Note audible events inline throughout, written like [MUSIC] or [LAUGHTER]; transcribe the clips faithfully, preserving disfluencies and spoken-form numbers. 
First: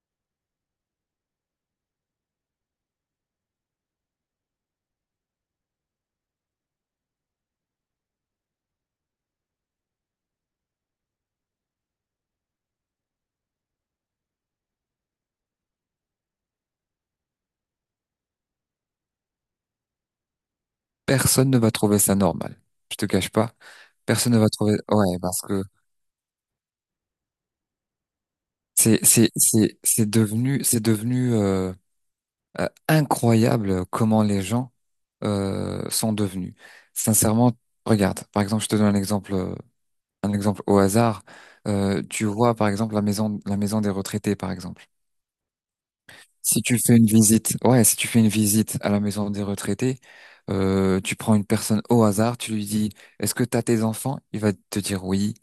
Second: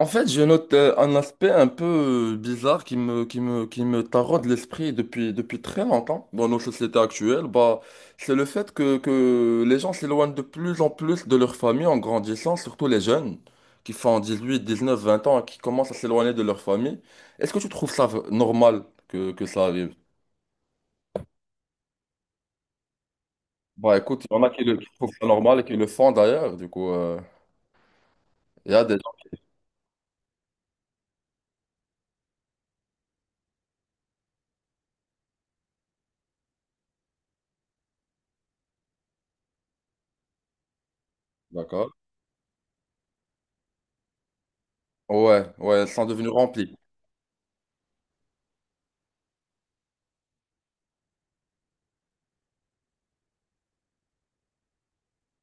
En fait, je note euh, un aspect un peu euh, bizarre qui me, qui me, qui me taraude l'esprit depuis, depuis très longtemps dans nos sociétés actuelles. Bah, c'est le fait que, que les gens s'éloignent de plus en plus de leur famille en grandissant, surtout les jeunes qui font dix-huit, dix-neuf, vingt ans et qui commencent à s'éloigner de leur famille. Est-ce que tu trouves ça v- normal que, que ça arrive? Personne ne va trouver ça normal. Je te cache pas. Bah écoute, Personne il y ne en va a qui, le, trouver. qui trouvent Ouais, ça parce normal que et qui le font d'ailleurs. Du coup, euh, il y a des c'est gens, c'est c'est c'est devenu c'est devenu euh, euh, incroyable comment les gens euh, sont devenus. Sincèrement, regarde. Par exemple, je te donne un exemple euh, un exemple au hasard. d'accord? Euh, tu vois, par exemple, la maison la maison des retraités, par exemple. Ouais, ouais, ils sont devenus Si remplis. tu fais une visite, ouais, si tu fais une visite à la maison des retraités, euh, tu prends une personne au hasard, tu lui dis, est-ce que t'as tes enfants? Il va te dire oui.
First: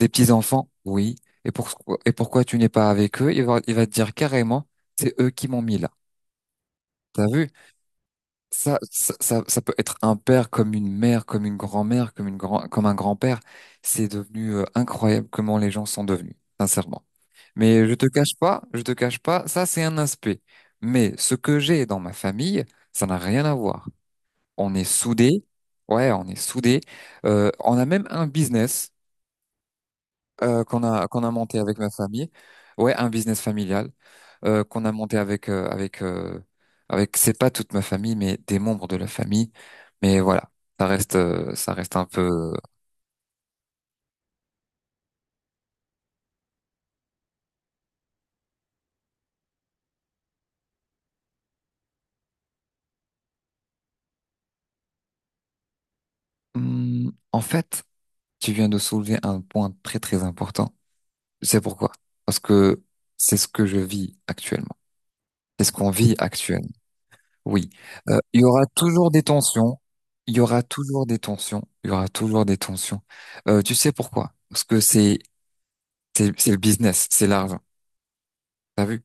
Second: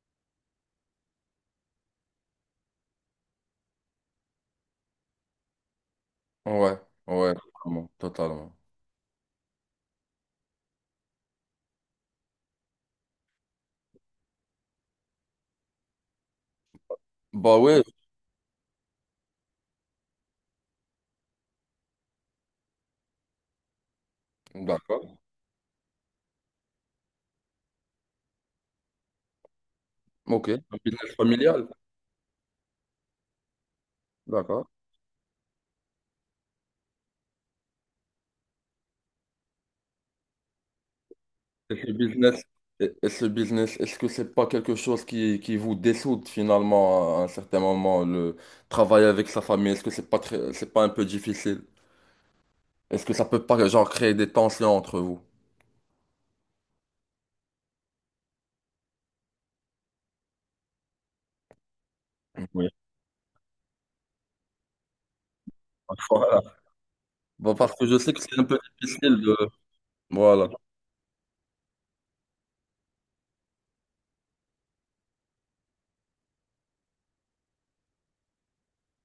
Des petits-enfants, oui. Et pourquoi, et pourquoi tu n'es pas avec eux? Il va, il va te dire carrément, c'est eux qui m'ont mis là. Ouais, T'as ouais, vu? totalement. Totalement. Ça, ça, ça, ça peut être un père comme une mère, comme une grand-mère, comme une grand, comme un grand-père. C'est devenu euh, incroyable comment les gens sont devenus, sincèrement. Bah ouais, Mais je te cache pas, je te cache pas, ça c'est un aspect. Mais ce que j'ai dans ma famille, ça n'a rien à voir. On est d'accord. soudés. Ouais, on est soudés. Euh, on a même un business. Ok, euh, un qu'on a business qu'on a monté familial. avec ma famille. Ouais, un business familial euh, D'accord. qu'on a monté avec euh, avec euh, avec c'est pas toute ma famille mais des membres de la famille. Mais voilà, ça reste euh, ça Et ce reste un business, peu. et, et ce business, est-ce que c'est pas quelque chose qui, qui vous dessoude finalement à un certain moment, le travail avec sa famille, est-ce que c'est pas très, c'est pas un peu difficile? Est-ce que ça peut pas genre créer des tensions entre vous? Hum, en fait, tu viens de soulever un point très très important. C'est pourquoi? Parce Oui. que c'est ce que je vis actuellement. C'est ce qu'on vit Voilà. actuellement. Bon, Oui. parce que je sais Euh, que c'est Il y un peu aura toujours difficile des de... tensions. Il y Voilà. aura toujours des tensions. Il y aura toujours des tensions. Euh, tu sais pourquoi? Parce que c'est C'est, c'est le business, c'est l'argent. T'as vu?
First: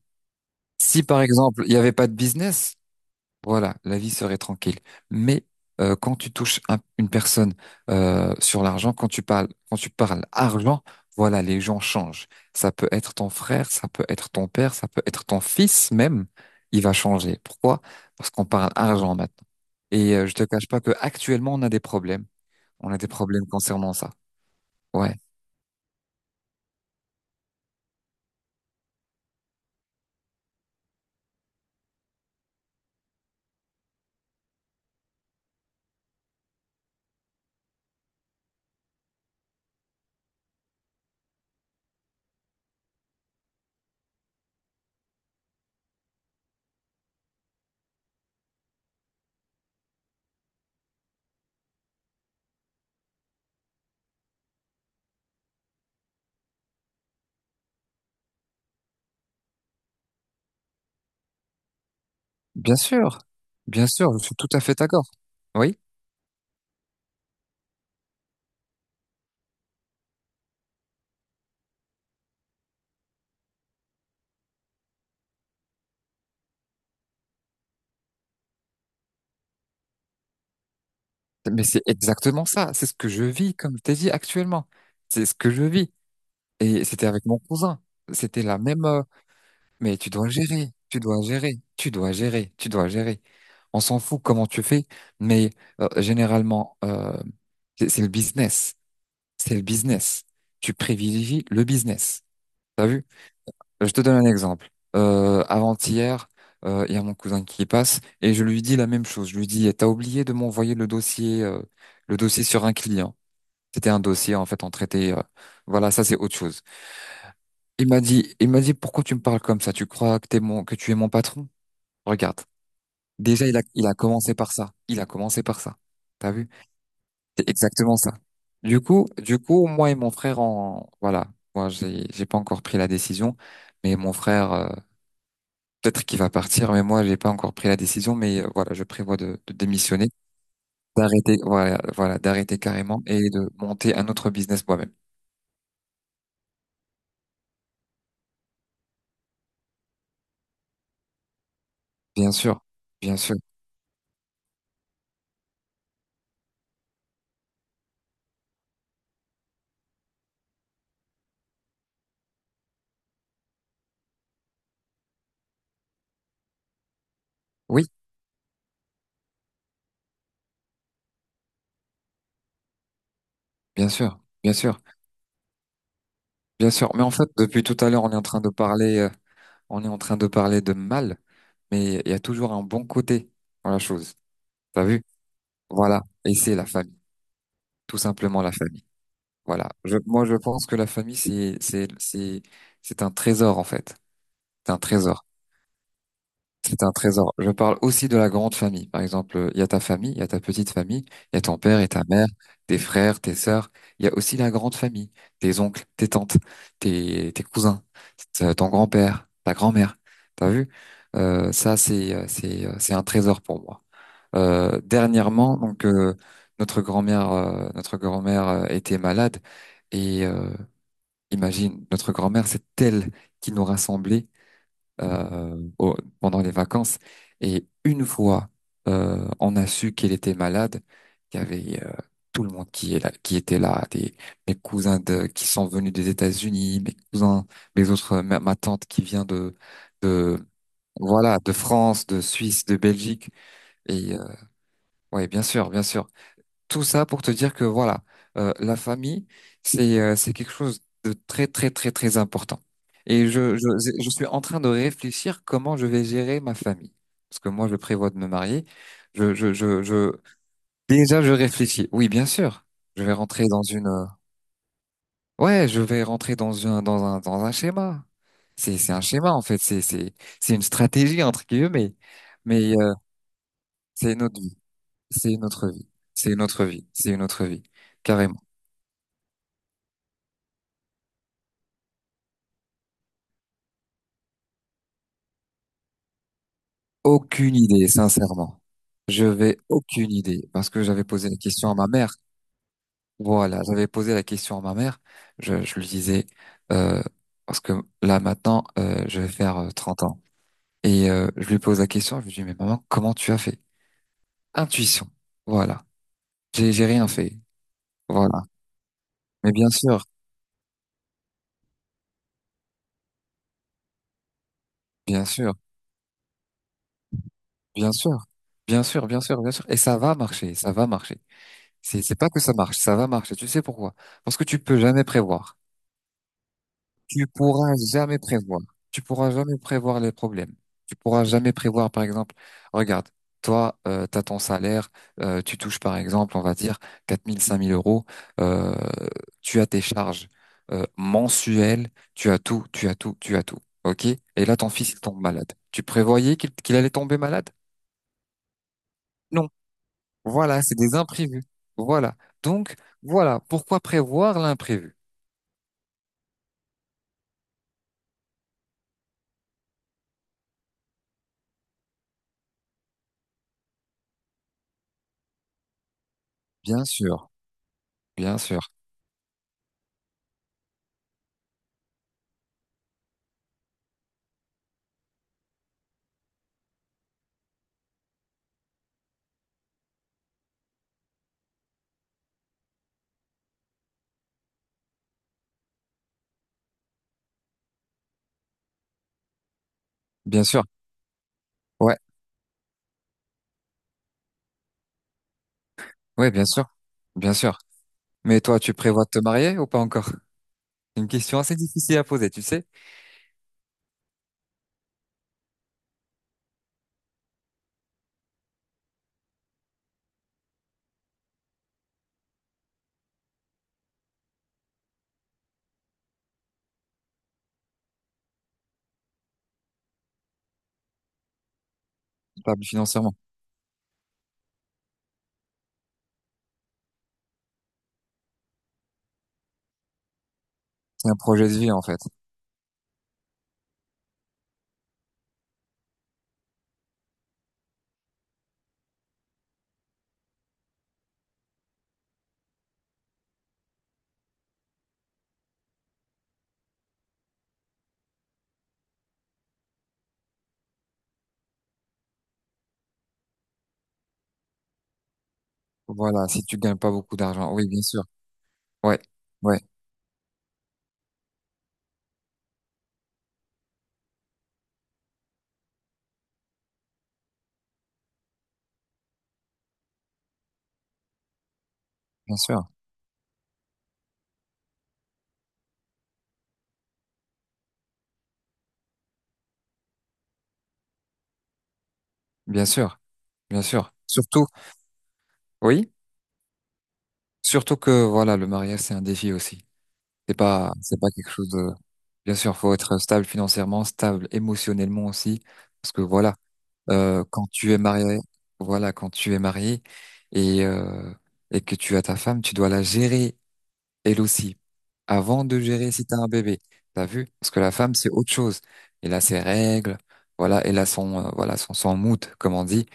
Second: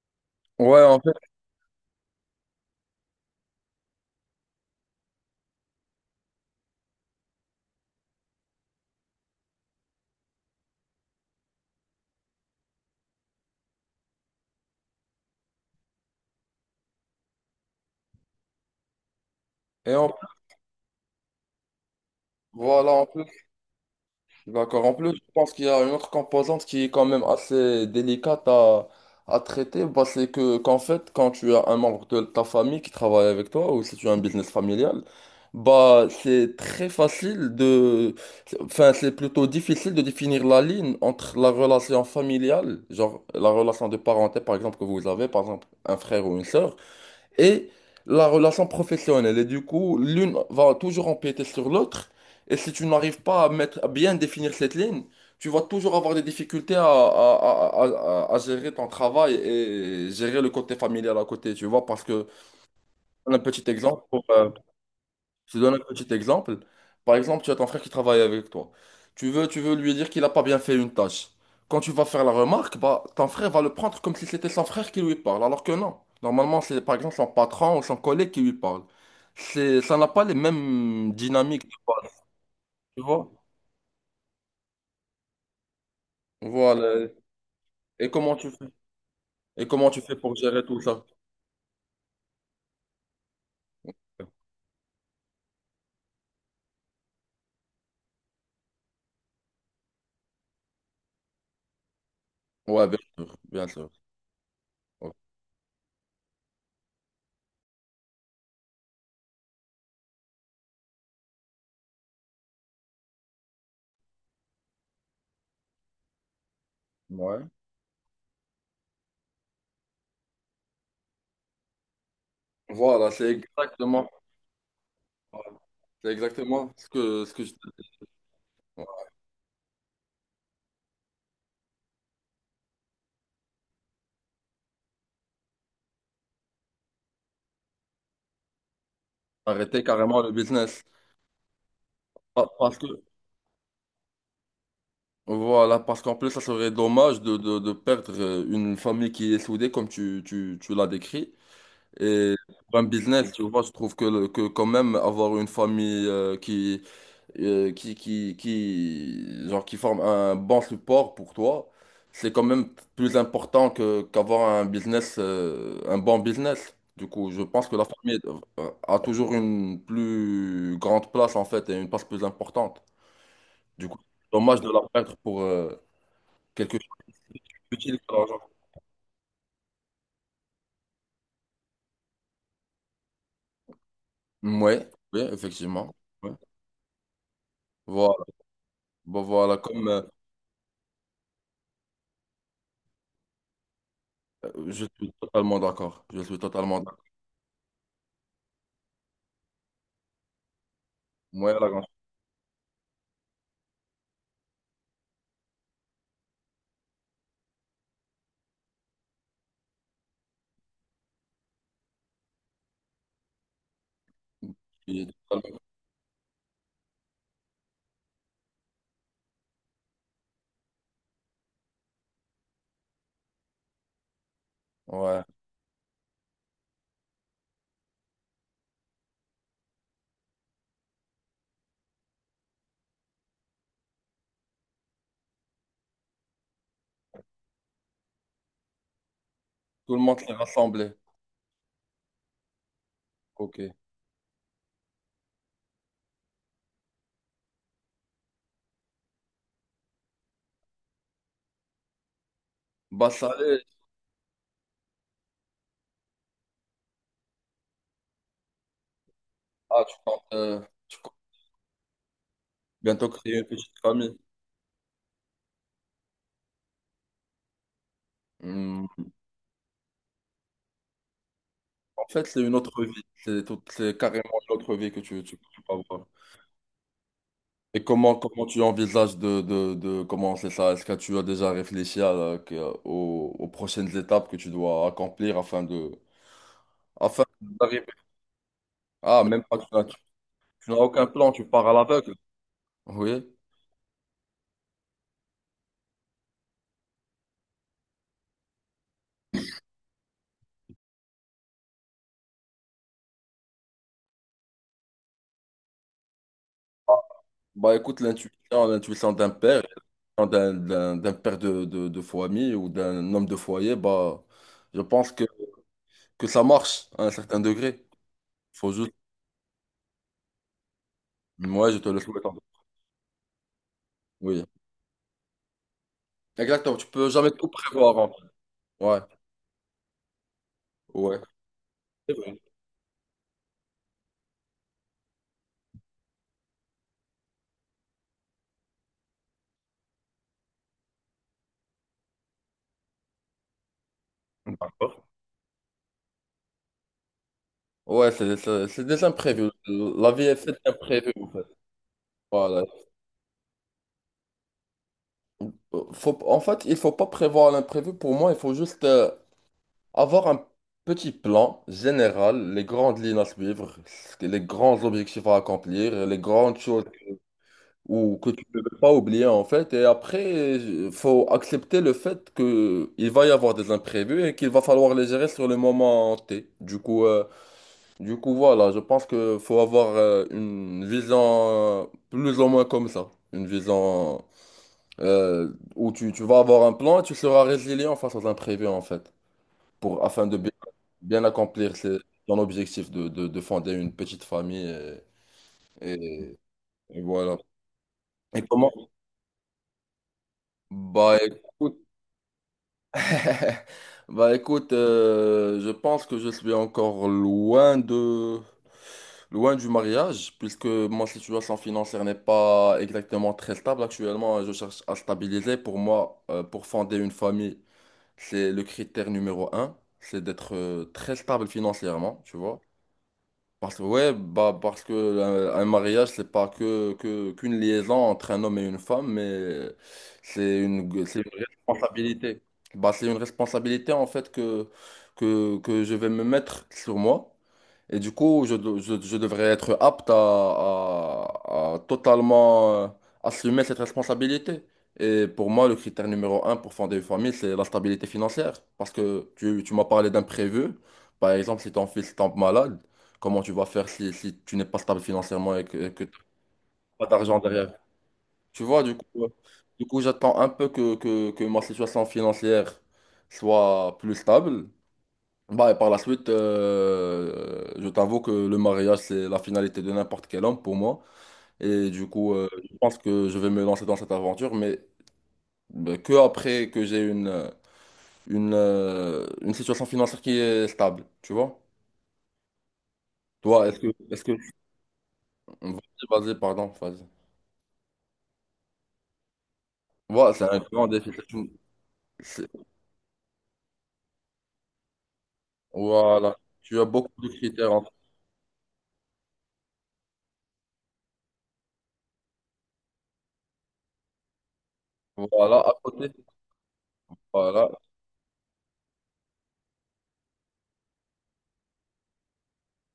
Ouais, en Si fait. par exemple, il n'y avait pas de business, voilà, la vie serait tranquille. Mais euh, quand tu touches un- une personne euh, sur l'argent, quand tu parles, quand tu parles argent, voilà, les gens changent. Ça peut être ton frère, ça peut être ton père, ça peut être ton fils même. Il va changer. Pourquoi? Parce qu'on parle argent maintenant. Et en... Et euh, je te cache pas que actuellement, on a des problèmes. Voilà, On a en des plus. problèmes concernant ça. D'accord. En plus, Ouais, je pense qu'il y a une autre composante qui est quand même assez délicate à, à traiter. Bah, c'est que, qu'en fait, quand tu as un membre de ta famille qui travaille avec toi ou si tu as un business familial, bah, c'est très facile de... c'est- Enfin, c'est plutôt difficile de définir la ligne entre la relation familiale, genre la relation de parenté, par exemple, que vous avez, par exemple, un frère ou une sœur, et la relation professionnelle. Et du coup, l'une va toujours empiéter sur l'autre. Et si tu n'arrives pas à mettre, à bien définir cette ligne, tu vas toujours avoir des difficultés à, à- à- à- à- à gérer ton travail et gérer le côté familial à côté, tu vois. Parce que, bien sûr, un petit bien exemple, sûr, pour, je suis tout euh, à fait d'accord. je te donne un Oui. petit exemple. Par exemple, tu as ton frère qui travaille avec toi. Tu veux, tu veux lui dire qu'il n'a pas bien fait une tâche. Quand tu vas faire la remarque, bah, ton frère va le prendre comme si c'était son frère qui lui parle, alors que non. Normalement, c'est par exemple son patron ou son collègue qui lui parle. C'est, ça n'a pas les mêmes dynamiques Mais de c'est base, exactement ça. C'est ce tu que je vois? vis, comme je t'ai dit actuellement. C'est ce que je vis. Et c'était Voilà. avec mon cousin. Et comment C'était tu la fais? même. euh, Et comment mais tu tu fais dois pour gérer gérer, tout tu ça? dois gérer, tu dois gérer, tu dois gérer. On s'en fout comment tu fais, mais euh, généralement, euh, c'est c'est le business. C'est le business. Tu privilégies le business. T'as Ouais, bien vu? sûr, bien Euh, sûr. Je te donne un exemple. Ouais. Euh, avant-hier, euh, il y a mon cousin qui passe et je lui dis la même chose. Je lui dis, t'as oublié de m'envoyer le dossier, euh, le dossier sur un client. C'était un dossier, en fait, on traitait, euh, voilà, ça c'est autre chose. Ouais. Il m'a dit, il m'a dit, pourquoi tu me parles comme ça? Tu crois que t'es mon, que tu es mon patron? Regarde. Voilà, c'est Déjà, il a, il a exactement, commencé par ça. Il a commencé par ça. c'est T'as vu? exactement ce que, ce que C'est je te exactement dis. ça. Du coup, du coup, moi et mon frère, en, voilà. Moi, j'ai, j'ai pas encore pris la décision, mais mon frère, euh, peut-être qu'il va partir, mais moi, j'ai pas encore pris la décision, mais euh, voilà, je prévois de, de Arrêter démissionner, carrément le business. d'arrêter, voilà, voilà, Pa- d'arrêter Parce que, carrément et de monter un autre business moi-même. voilà, parce qu'en plus, ça serait dommage de, de, de perdre euh, une famille qui est soudée, comme tu, tu, tu l'as décrit. Bien Et sûr. pour un Bien business, sûr. tu vois, je trouve que, le- que quand même avoir une famille euh, qui, euh, qui, qui, qui, genre, qui forme un bon support pour toi, c'est quand même plus important que, qu'avoir un business, euh, un bon business. Du coup, je pense que la Oui. famille euh, a toujours une plus grande place, en fait, et une place plus importante. Du Bien coup, sûr, bien dommage de sûr, la perdre pour euh, bien quelque sûr, Mais en chose fait, depuis tout à d'utile l'heure, on que est en l'argent. train de parler, euh, on est en train de parler de mal, mais il y a toujours un bon côté dans la chose. T'as Ouais, vu? oui, effectivement. Voilà. Ouais. Et c'est la famille, tout Voilà. simplement la famille. Bon, voilà, Voilà. comme Je, euh, moi, je pense que la famille, c'est, c'est, c'est, c'est un trésor en fait. C'est un je suis trésor. totalement d'accord. Je suis totalement C'est un d'accord. trésor. Je parle aussi de la grande famille. Par exemple, il y a ta famille, il y a ta petite famille, il y a Ouais, ton la père grande- et ta mère, tes frères, tes sœurs. Il y a aussi la grande famille, tes oncles, tes tantes, tes, tes cousins, t- ton grand-père, ta grand-mère. T'as vu? Euh, ça, c'est, euh, c'est, euh, c'est un trésor pour moi. Euh, je suis dernièrement, totalement- donc, euh, notre grand-mère, euh, notre grand-mère euh, était malade et euh, imagine, notre grand-mère, c'est elle qui nous rassemblait Ouais. euh, au- pendant les vacances. Et une fois, euh, on a su qu'elle était malade, qu'il y avait euh, tout le monde qui est là, qui était là, des, mes cousins de, qui sont venus des États-Unis, mes cousins, mes autres, ma, ma tante qui vient de, Tout le monde s'est de, rassemblé. voilà, de France, de Suisse, de Belgique. Ok. Et euh, ouais, bien sûr, bien sûr. Tout ça pour te dire que voilà, euh, la famille, c'est euh, c'est quelque chose de très très très très important. Bah, Et ça je, allait. je je suis en train de réfléchir comment je vais gérer ma famille. Parce que moi, je prévois de me marier. Je je je Ah, tu je comptes, euh, tu comptes déjà je réfléchis. Oui, bien sûr. Je bientôt vais créer une rentrer dans petite une euh, famille. ouais, je vais rentrer dans un dans un dans un schéma. C'est Hmm. c'est un schéma en fait. C'est c'est c'est une stratégie entre guillemets. En fait, c'est une Mais autre vie. euh, C'est tout, c'est c'est carrément notre une vie. autre vie que tu, tu, C'est tu notre vas vie. voir. C'est notre vie. C'est notre vie. Et comment, Carrément. comment tu envisages de, de, de commencer ça? Est-ce que tu as déjà réfléchi à la- que- aux, aux prochaines étapes que tu dois accomplir afin de, afin Aucune idée, d'arriver? sincèrement. Ah, Je même vais pas, tu n'as tu- aucune idée parce tu n'as que j'avais aucun posé plan, la tu pars question à à ma l'aveugle. mère. Oui. Voilà, j'avais posé la question à ma mère. Je, je lui disais euh, parce que là maintenant euh, je vais faire euh, trente ans et euh, je lui pose la question. Je lui dis mais maman comment tu as fait? Intuition. Voilà. J'ai j'ai rien fait. Bah écoute, Voilà. l'intuition, l'intuition d'un Mais père, bien sûr, d'un, d'un, d'un père de, de, de famille ou d'un homme de foyer, bah je pense que, bien sûr, que ça marche à un certain degré. bien sûr, Faut bien juste. sûr, bien sûr, bien sûr. Et ça va marcher, ça va marcher. Ouais, je te le C'est c'est souhaite. pas que ça marche, ça va marcher. Tu sais pourquoi? Parce Oui. que tu peux jamais prévoir. Exactement, tu peux Tu jamais tout pourras prévoir. En jamais prévoir. Ouais, Tu pourras jamais prévoir les problèmes. Tu ouais. pourras jamais prévoir, par C'est exemple, vrai. regarde, toi, tu as ton salaire, euh, tu touches, par exemple, on va dire, quatre mille, cinq mille euros, euh, tu as tes charges euh, mensuelles, tu as tout, tu as tout, tu as tout. OK? Et là, ton fils, il tombe malade. Tu prévoyais qu'il qu'il allait tomber malade? Ouais, c'est c'est- c'est des Non. imprévus. La vie est faite Voilà, c'est des d'imprévus, en imprévus. fait. Voilà. Voilà. Donc, voilà, pourquoi prévoir l'imprévu? Faut, en fait, il faut pas prévoir l'imprévu. Pour moi, il faut juste euh, avoir un petit plan général, les grandes lignes à suivre, ce que- les grands objectifs à accomplir, les grandes choses Bien sûr, ou que bien tu sûr, ne peux pas oublier, en fait. Et après, il faut accepter le fait que il va y avoir des imprévus et qu'il va falloir les gérer sur le moment T. Du coup, euh, Du coup, voilà, je pense que faut avoir euh, une vision euh, plus ou moins comme ça. Une vision euh, où tu, tu vas avoir un plan et tu seras résilient face aux imprévus, en fait, pour, afin de bien bien, sûr. bien accomplir Ouais. ses- ton objectif de, de, de fonder une petite famille. Et, Oui, et- bien sûr, et bien voilà. sûr. Et Mais toi, comment? tu prévois de te marier ou pas encore? C'est une Bah question assez écoute. difficile à poser, tu sais, [LAUGHS] Bah écoute, euh, je pense que je suis encore loin de loin du mariage, puisque ma situation financière n'est pas exactement très stable. Actuellement, je cherche à stabiliser. Pour moi, euh, pour fonder une famille, c'est le critère numéro un, c'est d'être euh, très stable financièrement, tu vois. stable financièrement. Parce que, ouais, bah, parce que euh, un mariage, c'est pas que, que, qu'une liaison entre un homme et une femme, mais c'est une, C'est un c'est une projet de vie, en fait. responsabilité. Bah, c'est une responsabilité, en fait, que, que, que je vais me mettre sur moi. Et du coup, je, de- je, je devrais être apte à, à- à totalement euh, assumer cette responsabilité. Et pour moi, le critère numéro un pour fonder une famille, c'est la stabilité financière. Parce que tu, tu m'as parlé d'imprévu. Par exemple, si ton fils tombe malade, comment tu vas faire si, si tu n'es pas stable financièrement et que, que tu Voilà, si tu gagnes pas n'as pas beaucoup d'argent d'argent. Oui, derrière? bien sûr. Tu vois, du Ouais, coup, euh, ouais, du coup j'attends un peu que, que, que ma situation financière soit plus stable. Bah, et par la suite, euh, je t'avoue que le mariage, c'est la finalité de n'importe quel homme pour moi. Et du coup, bien euh, sûr, je pense que je vais me lancer dans cette aventure, mais euh, que après que j'ai une, euh, une, euh, une situation financière qui est stable, tu vois? bien sûr, bien Toi, est-ce que, sûr. est-ce que... Surtout, oui, Vas-y, vas-y, pardon, vas-y. surtout que, voilà, le mariage, c'est un défi aussi. Voilà, C'est c'est un pas, grand c'est pas défi. quelque C'est chose une- de, bien c'est- sûr, faut être stable financièrement, stable émotionnellement aussi. Parce que voilà, Voilà. Tu as beaucoup euh, de quand critères. tu es En fait. marié, voilà, quand tu es marié et, euh, et que tu as ta femme, tu dois la gérer elle aussi, avant Voilà, de à gérer si côté. t'as un bébé. T'as vu? Parce que Voilà, la femme, c'est autre chose. Elle a ses règles, voilà, elle a son, euh, voilà, son, son mood, comme on dit.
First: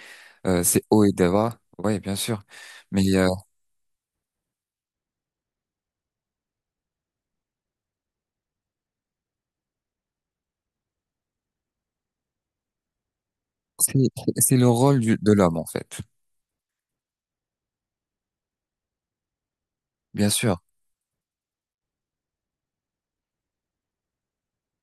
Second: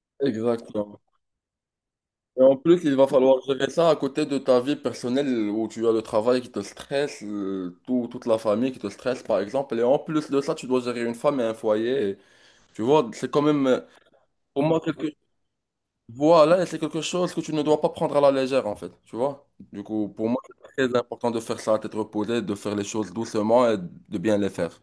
Euh, c'est exactement. haut et bas, ouais, bien Et sûr. en plus, il Mais va euh, falloir gérer ça à côté de ta vie personnelle où tu as le travail qui te stresse, euh, tout- toute la famille qui te stresse, par exemple. Et en plus de ça, tu dois gérer une femme et un foyer. Et tu vois, c'est quand même, euh, c'est c'est pour le moi, rôle quelque... du- de l'homme, en fait. voilà, et c'est quelque chose que tu ne dois pas prendre à la légère, en fait. Tu vois? Du coup, pour Bien moi, sûr, c'est très important de faire ça d'être tête de faire les choses doucement et de bien les faire.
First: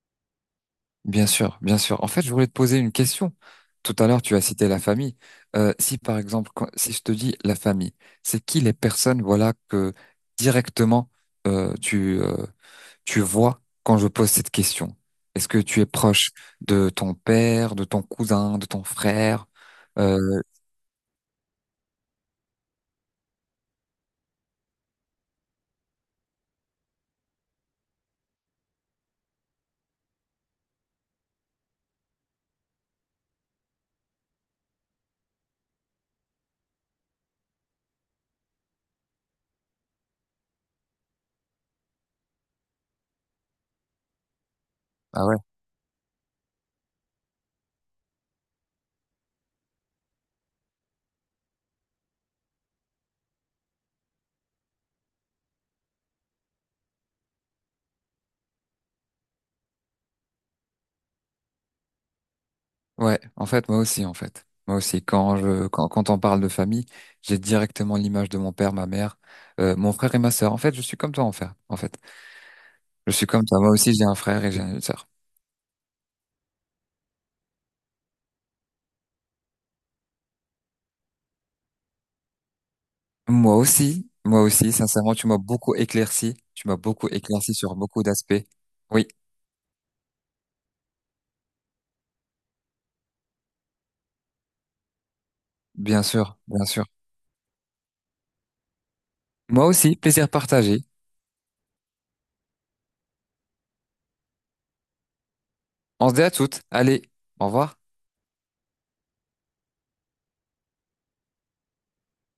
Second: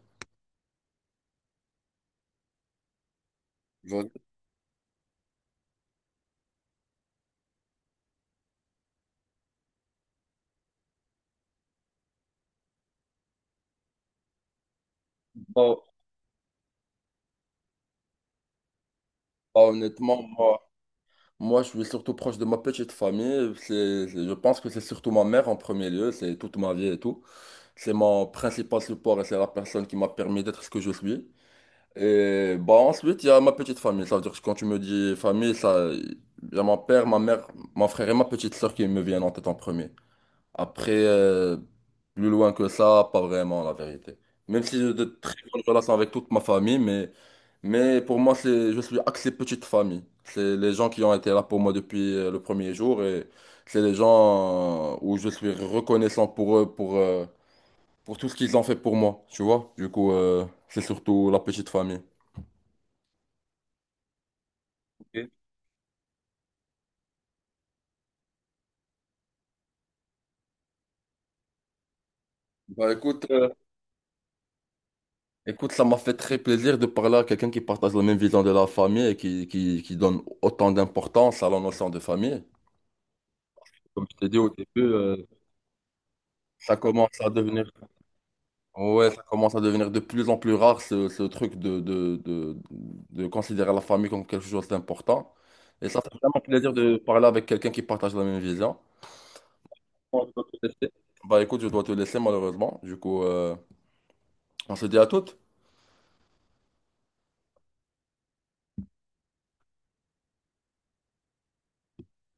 bien sûr, bien sûr. En fait, je voulais te poser une question. Tout à l'heure, tu as cité la famille. Euh, si, par exemple, quand- si je te dis la famille, c'est qui les personnes, voilà, que directement euh, tu, euh, tu vois quand je pose cette question? Est-ce que Voilà. tu es proche de ton père, de ton cousin, de ton frère? Bah, honnêtement, Euh, moi, moi, je suis surtout proche de ma petite famille. C'est, c'est- je pense que c'est surtout ma mère en premier lieu, c'est toute ma vie et tout. C'est mon principal support et c'est la personne qui m'a permis d'être ce que je suis. Et bah, ensuite, il y a ma petite famille. Ça veut dire que quand tu me dis famille, ça, il y a mon père, ma mère, mon frère et ma petite soeur qui me viennent en tête en premier. Après, euh, plus loin que ça, pas vraiment la vérité. Même si j'ai de ah très ouais. bonnes relations avec toute ma famille, mais. Mais pour moi, c'est, je suis axé petite famille. C'est les gens qui ont été là pour moi depuis euh, le premier jour et c'est les gens euh, où je suis reconnaissant pour eux, pour, euh, pour tout ce qu'ils ont fait pour moi, tu vois. Du coup, euh, c'est surtout la petite famille. Ouais, en fait, moi aussi, en fait. Moi aussi, Ok. quand je, quand, quand on parle de famille, j'ai directement l'image de mon père, ma mère, euh, mon frère et ma sœur. En fait, je suis comme toi, en fait. En fait, Bah, je écoute, suis comme euh, toi. Moi aussi, j'ai un frère et j'ai une sœur. écoute, ça m'a fait très plaisir de parler à quelqu'un qui partage la même vision de la famille et qui, qui, qui donne autant d'importance à la notion de famille. Moi Comme aussi, je t'ai dit moi au aussi, début, sincèrement, euh, tu m'as beaucoup éclairci. Tu ça m'as beaucoup commence à éclairci devenir sur beaucoup d'aspects. Oui, Ouais, ça commence à devenir de plus en plus rare ce, ce truc de, de, de, de considérer la famille comme quelque chose d'important. Et ça bien fait sûr, vraiment bien plaisir sûr. de parler avec quelqu'un qui partage la même vision. Moi aussi, Bon, plaisir je dois te partagé. laisser. Bah écoute, je dois te laisser malheureusement. Du coup, euh, on se dit à toutes. On se dit à toutes. Allez, au revoir.